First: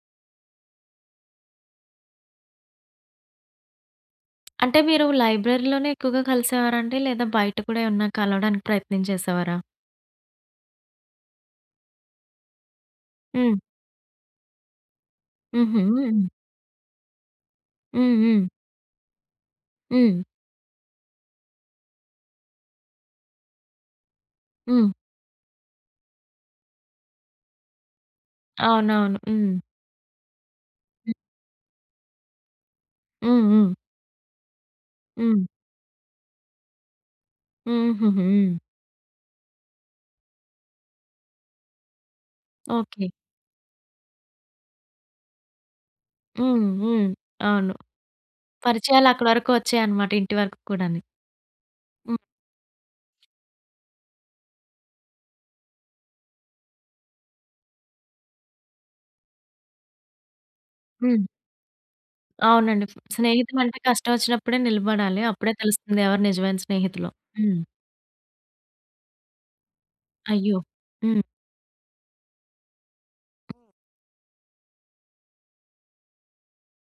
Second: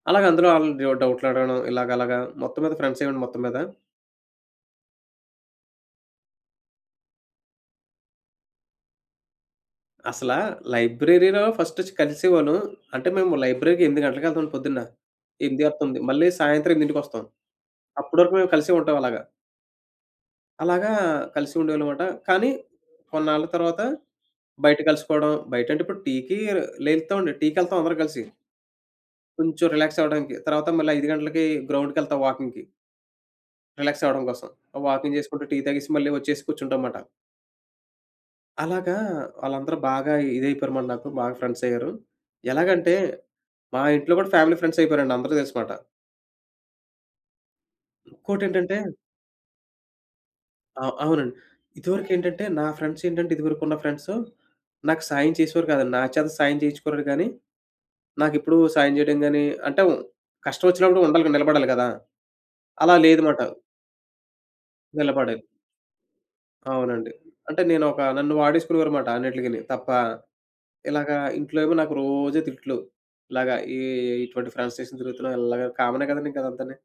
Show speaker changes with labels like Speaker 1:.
Speaker 1: అలాగందులో ఆళ్లు ఏవో డౌట్లడగడం ఇలాగలగా మొత్తం మీద ఫ్రెండ్స్ అయ్యాం అండి మొత్తం మీద.
Speaker 2: అంటే మీరు లైబ్రరీలోనే ఎక్కువగా కలిసేవారండి? లేదా బయట కూడా ఏమన్నా కలవడానికి ప్రయత్నం చేసేవారా?
Speaker 1: అసలా లైబ్రరీ‌లో ఫస్ట్ ఒచ్చి కలిసేవాళ్ళు. అంటే మేము
Speaker 2: హ్మ్.
Speaker 1: లైబ్రరీ‌కి 8 గంటలకెళ్తాం అండి పొద్దున్న. ఎనిమిది ఆర్
Speaker 2: హుహు.
Speaker 1: తొమ్మిది
Speaker 2: హ్మ్.
Speaker 1: మళ్ళీ సాయంత్రం ఎనిమిదింటికొస్తాం.
Speaker 2: హ్మ్.
Speaker 1: అప్పటి వరకు
Speaker 2: హ్మ్.
Speaker 1: మేము కలిసే ఉంటాం అలాగా.
Speaker 2: హ్మ్.
Speaker 1: అలాగా కలిసి ఉండేవాళ్ళన్నమాట. కానీ కొన్నాళ్ల తర్వాత బయట
Speaker 2: హ్మ్.
Speaker 1: కలుసుకోవడం బయటంటే ఇప్పుడు టీ‌కి లేత్తామండి టీ‌కెళ్తాం అందరం కలిసి.
Speaker 2: అవునవును. హ్మ్.
Speaker 1: కొంచెం రిలాక్స్ అవ్వడానికి. తర్వాత మళ్ళా 5
Speaker 2: హ్మ్.
Speaker 1: గంటలకి గ్రౌండ్‌కెళ్తాం వాకింగ్‌కి.
Speaker 2: హ్మ్. హ్మ్.
Speaker 1: రిలాక్స్ అవ్వడం కోసం. వాకింగ్
Speaker 2: హ్మ్.
Speaker 1: చేసుకుంటూ టీ తాగేసి మళ్ళీ వచ్చేసి కూర్చుంటాం మాట.
Speaker 2: హుహుహు.
Speaker 1: అలాగా వాళ్ళందరూ బాగా ఇదైపోయారు మరి నాకు బాగా ఫ్రెండ్స్ అయ్యారు. ఎలాగంటే?
Speaker 2: ఓకే.
Speaker 1: మా ఇంట్లో కూడా ఫ్యామిలీ ఫ్రెండ్స్ అయిపోయారండి అందరికి తెలుసుమాట.
Speaker 2: హ్మ్. హ్మ్. అవును.
Speaker 1: ఇంకోటేంటంటే
Speaker 2: పరిచయాలక్కడి వరకు ఒచ్చాయన్నమాట. ఇంటి వరకు
Speaker 1: ఆ!
Speaker 2: కూడాని.
Speaker 1: అవునండి.
Speaker 2: హ్మ్.
Speaker 1: ఇదివరకేంటంటే నా ఫ్రెండ్స్ ఏంటంటే ఇదివరకున్న ఫ్రెండ్స్ నాకు సాయం చేసేవారు కాదండి. నా చేత సాయం చేయించుకుంటురు గాని నాకెప్పుడూ సాయం చేయడం గాని అంటే కష్టం ఒచ్చినప్పుడు
Speaker 2: హ్మ్.
Speaker 1: ఉండాలి క నిలబడాలి గదా!
Speaker 2: అవునండి.
Speaker 1: అలా
Speaker 2: ఫ్
Speaker 1: లేదుమాట.
Speaker 2: స్నేహితం అంటే కష్టం ఒచ్చినప్పుడే నిలబడాలి.
Speaker 1: నిలబడె
Speaker 2: అప్పుడే తెలుస్తుంది ఎవరు నిజమైన స్నేహితులో.
Speaker 1: అవునండి. అంటే
Speaker 2: హ్మ్.
Speaker 1: నేనొక నన్ను వాడేసుకునేవారుమాట అన్నిట్లికిని. తప్ప
Speaker 2: అయ్యో!
Speaker 1: ఇలాగ
Speaker 2: హ్మ్.
Speaker 1: ఇంట్లో ఏమో నాకు రోజు తిట్లు. ఇలాగ ఈ ఇటువంటి ఫ్రెండ్స్‌నేసుకుని తిరుగుతున్నావు ఇలాగా కామనే కదా అండి ఇంక అదంతని!